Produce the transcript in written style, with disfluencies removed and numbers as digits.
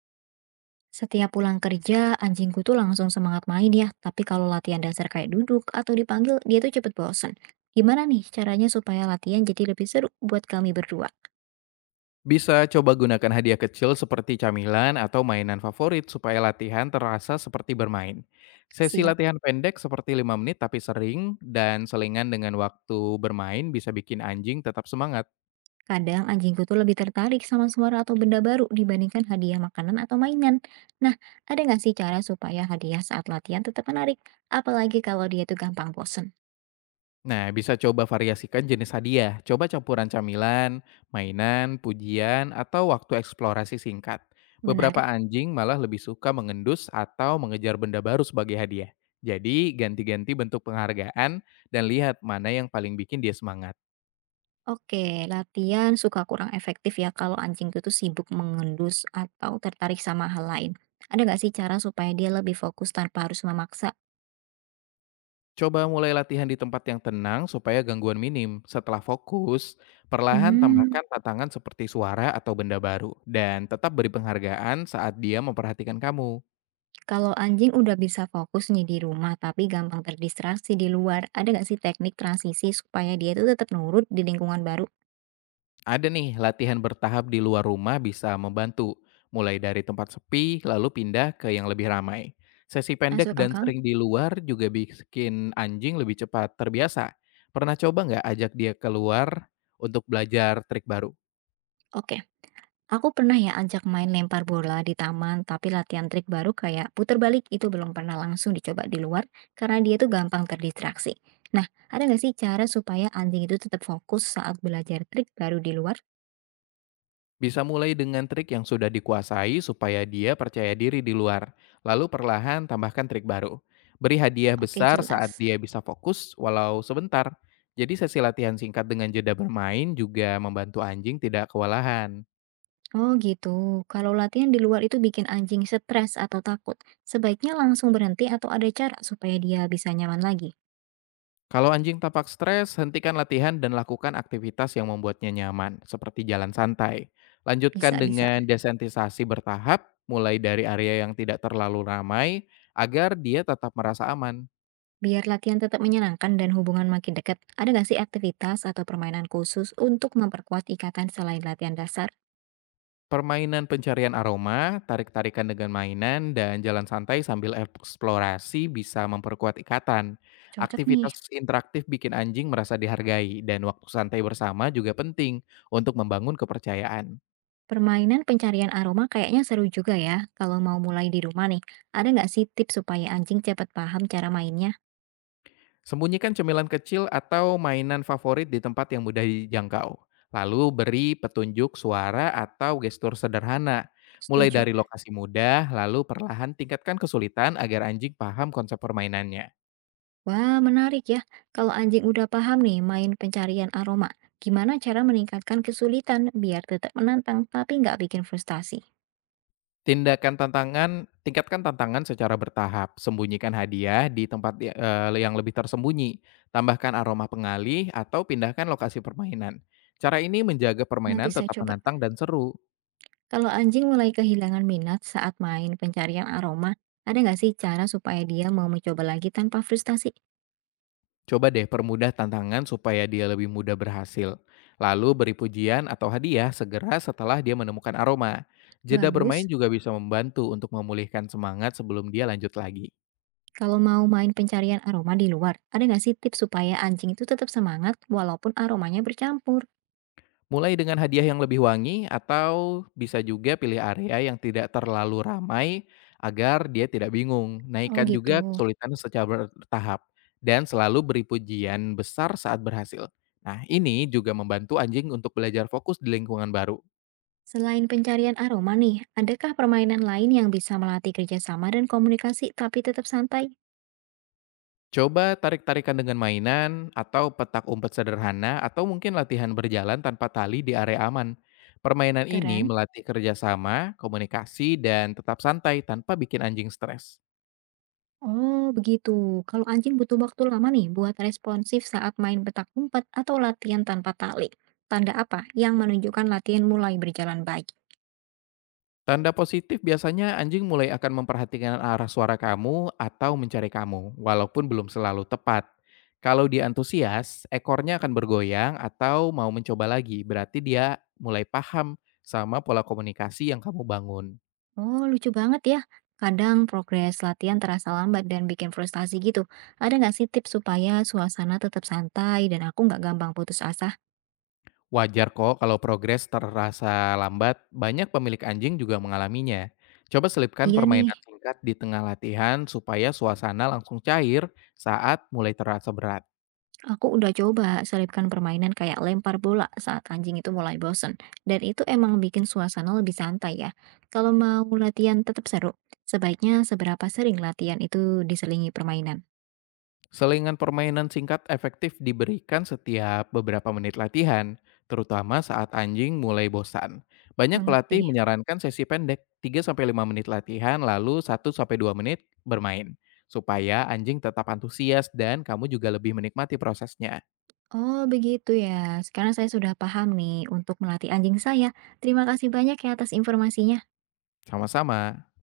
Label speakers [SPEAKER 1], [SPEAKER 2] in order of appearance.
[SPEAKER 1] Setiap pulang kerja, anjingku tuh langsung semangat main ya, tapi kalau latihan dasar kayak duduk atau dipanggil, dia tuh cepet bosen. Gimana nih caranya supaya latihan jadi lebih seru buat kami berdua?
[SPEAKER 2] Bisa coba gunakan hadiah kecil seperti camilan atau mainan favorit supaya latihan terasa seperti bermain. Sesi
[SPEAKER 1] Siap.
[SPEAKER 2] latihan pendek seperti 5 menit tapi sering dan selingan dengan waktu bermain bisa bikin anjing tetap semangat.
[SPEAKER 1] Kadang anjingku tuh lebih tertarik sama suara atau benda baru dibandingkan hadiah makanan atau mainan. Nah, ada nggak sih cara supaya hadiah saat latihan tetap menarik? Apalagi kalau dia tuh gampang bosen.
[SPEAKER 2] Nah, bisa coba variasikan jenis hadiah. Coba campuran camilan, mainan, pujian, atau waktu eksplorasi singkat. Beberapa
[SPEAKER 1] Menarik.
[SPEAKER 2] anjing malah lebih suka mengendus atau mengejar benda baru sebagai hadiah. Jadi, ganti-ganti bentuk penghargaan dan lihat mana yang paling bikin dia semangat.
[SPEAKER 1] Oke, latihan suka kurang efektif ya kalau anjing itu sibuk mengendus atau tertarik sama hal lain. Ada nggak sih cara supaya dia lebih fokus tanpa harus memaksa?
[SPEAKER 2] Coba mulai latihan di tempat yang tenang supaya gangguan minim. Setelah fokus, perlahan tambahkan
[SPEAKER 1] Hmm,
[SPEAKER 2] tantangan seperti suara atau benda baru. Dan tetap beri penghargaan saat dia memperhatikan kamu.
[SPEAKER 1] kalau anjing udah bisa fokus nih di rumah tapi gampang terdistraksi di luar, ada nggak sih teknik transisi supaya dia itu tetap nurut di lingkungan baru?
[SPEAKER 2] Ada nih, latihan bertahap di luar rumah bisa membantu. Mulai dari tempat sepi, lalu pindah ke yang lebih ramai. Sesi pendek
[SPEAKER 1] Masuk
[SPEAKER 2] dan
[SPEAKER 1] akal?
[SPEAKER 2] sering di luar juga bikin anjing lebih cepat terbiasa. Pernah coba nggak ajak dia keluar untuk belajar trik baru?
[SPEAKER 1] Oke. Aku pernah ya ajak main lempar bola di taman, tapi latihan trik baru kayak puter balik itu belum pernah langsung dicoba di luar karena dia tuh gampang terdistraksi. Nah, ada nggak sih cara supaya anjing itu tetap fokus saat belajar trik baru di luar?
[SPEAKER 2] Bisa mulai dengan trik yang sudah dikuasai supaya dia percaya diri di luar, lalu perlahan tambahkan trik baru. Beri hadiah
[SPEAKER 1] Oke,
[SPEAKER 2] besar saat
[SPEAKER 1] jelas.
[SPEAKER 2] dia bisa fokus, walau sebentar. Jadi sesi latihan singkat dengan jeda bermain juga membantu anjing tidak kewalahan.
[SPEAKER 1] Oh gitu, kalau latihan di luar itu bikin anjing stres atau takut, sebaiknya langsung berhenti atau ada cara supaya dia bisa nyaman lagi?
[SPEAKER 2] Kalau anjing tampak stres, hentikan latihan dan lakukan aktivitas yang membuatnya nyaman, seperti jalan santai. Lanjutkan
[SPEAKER 1] Bisa-bisa.
[SPEAKER 2] dengan desensitisasi bertahap, mulai dari area yang tidak terlalu ramai, agar dia tetap merasa aman.
[SPEAKER 1] Biar latihan tetap menyenangkan dan hubungan makin dekat, ada nggak sih aktivitas atau permainan khusus untuk memperkuat ikatan selain latihan dasar?
[SPEAKER 2] Permainan pencarian aroma, tarik-tarikan dengan mainan, dan jalan santai sambil eksplorasi bisa memperkuat ikatan.
[SPEAKER 1] Cocok nih.
[SPEAKER 2] Aktivitas interaktif bikin anjing merasa dihargai, dan waktu santai bersama juga penting untuk membangun kepercayaan.
[SPEAKER 1] Permainan pencarian aroma kayaknya seru juga ya kalau mau mulai di rumah nih. Ada nggak sih tips supaya anjing cepat paham cara mainnya?
[SPEAKER 2] Sembunyikan cemilan kecil atau mainan favorit di tempat yang mudah dijangkau. Lalu beri petunjuk suara atau gestur sederhana. Mulai
[SPEAKER 1] Setuju.
[SPEAKER 2] dari lokasi mudah, lalu perlahan tingkatkan kesulitan agar anjing paham konsep permainannya.
[SPEAKER 1] Wah, menarik ya. Kalau anjing udah paham nih main pencarian aroma, gimana cara meningkatkan kesulitan biar tetap menantang tapi nggak bikin frustasi?
[SPEAKER 2] Tindakan tantangan Tingkatkan tantangan secara bertahap, sembunyikan hadiah di tempat ya yang lebih tersembunyi, tambahkan aroma pengalih atau pindahkan lokasi permainan. Cara ini menjaga
[SPEAKER 1] Nanti
[SPEAKER 2] permainan
[SPEAKER 1] saya
[SPEAKER 2] tetap
[SPEAKER 1] coba.
[SPEAKER 2] menantang dan seru.
[SPEAKER 1] Kalau anjing mulai kehilangan minat saat main pencarian aroma, ada nggak sih cara supaya dia mau mencoba lagi tanpa frustasi?
[SPEAKER 2] Coba deh permudah tantangan supaya dia lebih mudah berhasil. Lalu beri pujian atau hadiah segera setelah dia menemukan aroma. Jeda bermain
[SPEAKER 1] Bagus.
[SPEAKER 2] juga bisa membantu untuk memulihkan semangat sebelum dia lanjut lagi.
[SPEAKER 1] Kalau mau main pencarian aroma di luar, ada nggak sih tips supaya anjing itu tetap semangat walaupun aromanya bercampur?
[SPEAKER 2] Mulai dengan hadiah yang lebih wangi atau bisa juga pilih area yang tidak terlalu ramai agar dia tidak bingung.
[SPEAKER 1] Oh
[SPEAKER 2] Naikkan
[SPEAKER 1] gitu.
[SPEAKER 2] juga kesulitan secara bertahap dan selalu beri pujian besar saat berhasil. Nah, ini juga membantu anjing untuk belajar fokus di lingkungan baru.
[SPEAKER 1] Selain pencarian aroma nih, adakah permainan lain yang bisa melatih kerjasama dan komunikasi tapi tetap santai?
[SPEAKER 2] Coba tarik-tarikan dengan mainan atau petak umpet sederhana atau mungkin latihan berjalan tanpa tali di area aman. Permainan ini
[SPEAKER 1] Keren.
[SPEAKER 2] melatih kerjasama, komunikasi, dan tetap santai tanpa bikin anjing stres.
[SPEAKER 1] Oh, begitu. Kalau anjing butuh waktu lama nih buat responsif saat main petak umpet atau latihan tanpa tali. Tanda apa yang menunjukkan latihan mulai berjalan baik?
[SPEAKER 2] Tanda positif biasanya anjing mulai akan memperhatikan arah suara kamu atau mencari kamu, walaupun belum selalu tepat. Kalau dia antusias, ekornya akan bergoyang atau mau mencoba lagi, berarti dia mulai paham sama pola komunikasi yang kamu bangun.
[SPEAKER 1] Oh, lucu banget ya. Kadang progres latihan terasa lambat dan bikin frustasi gitu. Ada nggak sih tips supaya suasana tetap santai dan aku nggak gampang putus asa?
[SPEAKER 2] Wajar kok kalau progres terasa lambat, banyak pemilik anjing juga mengalaminya. Coba selipkan
[SPEAKER 1] Iya nih.
[SPEAKER 2] permainan singkat di tengah latihan supaya suasana langsung cair saat mulai terasa berat.
[SPEAKER 1] Aku udah coba selipkan permainan kayak lempar bola saat anjing itu mulai bosen. Dan itu emang bikin suasana lebih santai ya. Kalau mau latihan tetap seru, sebaiknya seberapa sering latihan itu diselingi permainan.
[SPEAKER 2] Selingan permainan singkat efektif diberikan setiap beberapa menit latihan, terutama saat anjing mulai bosan. Banyak pelatih
[SPEAKER 1] Mengerti.
[SPEAKER 2] menyarankan sesi pendek 3 sampai 5 menit latihan lalu 1 sampai 2 menit bermain, supaya anjing tetap antusias dan kamu juga lebih menikmati prosesnya.
[SPEAKER 1] Oh begitu ya, sekarang saya sudah paham nih untuk melatih anjing saya. Terima kasih banyak ya atas informasinya.
[SPEAKER 2] Sama-sama.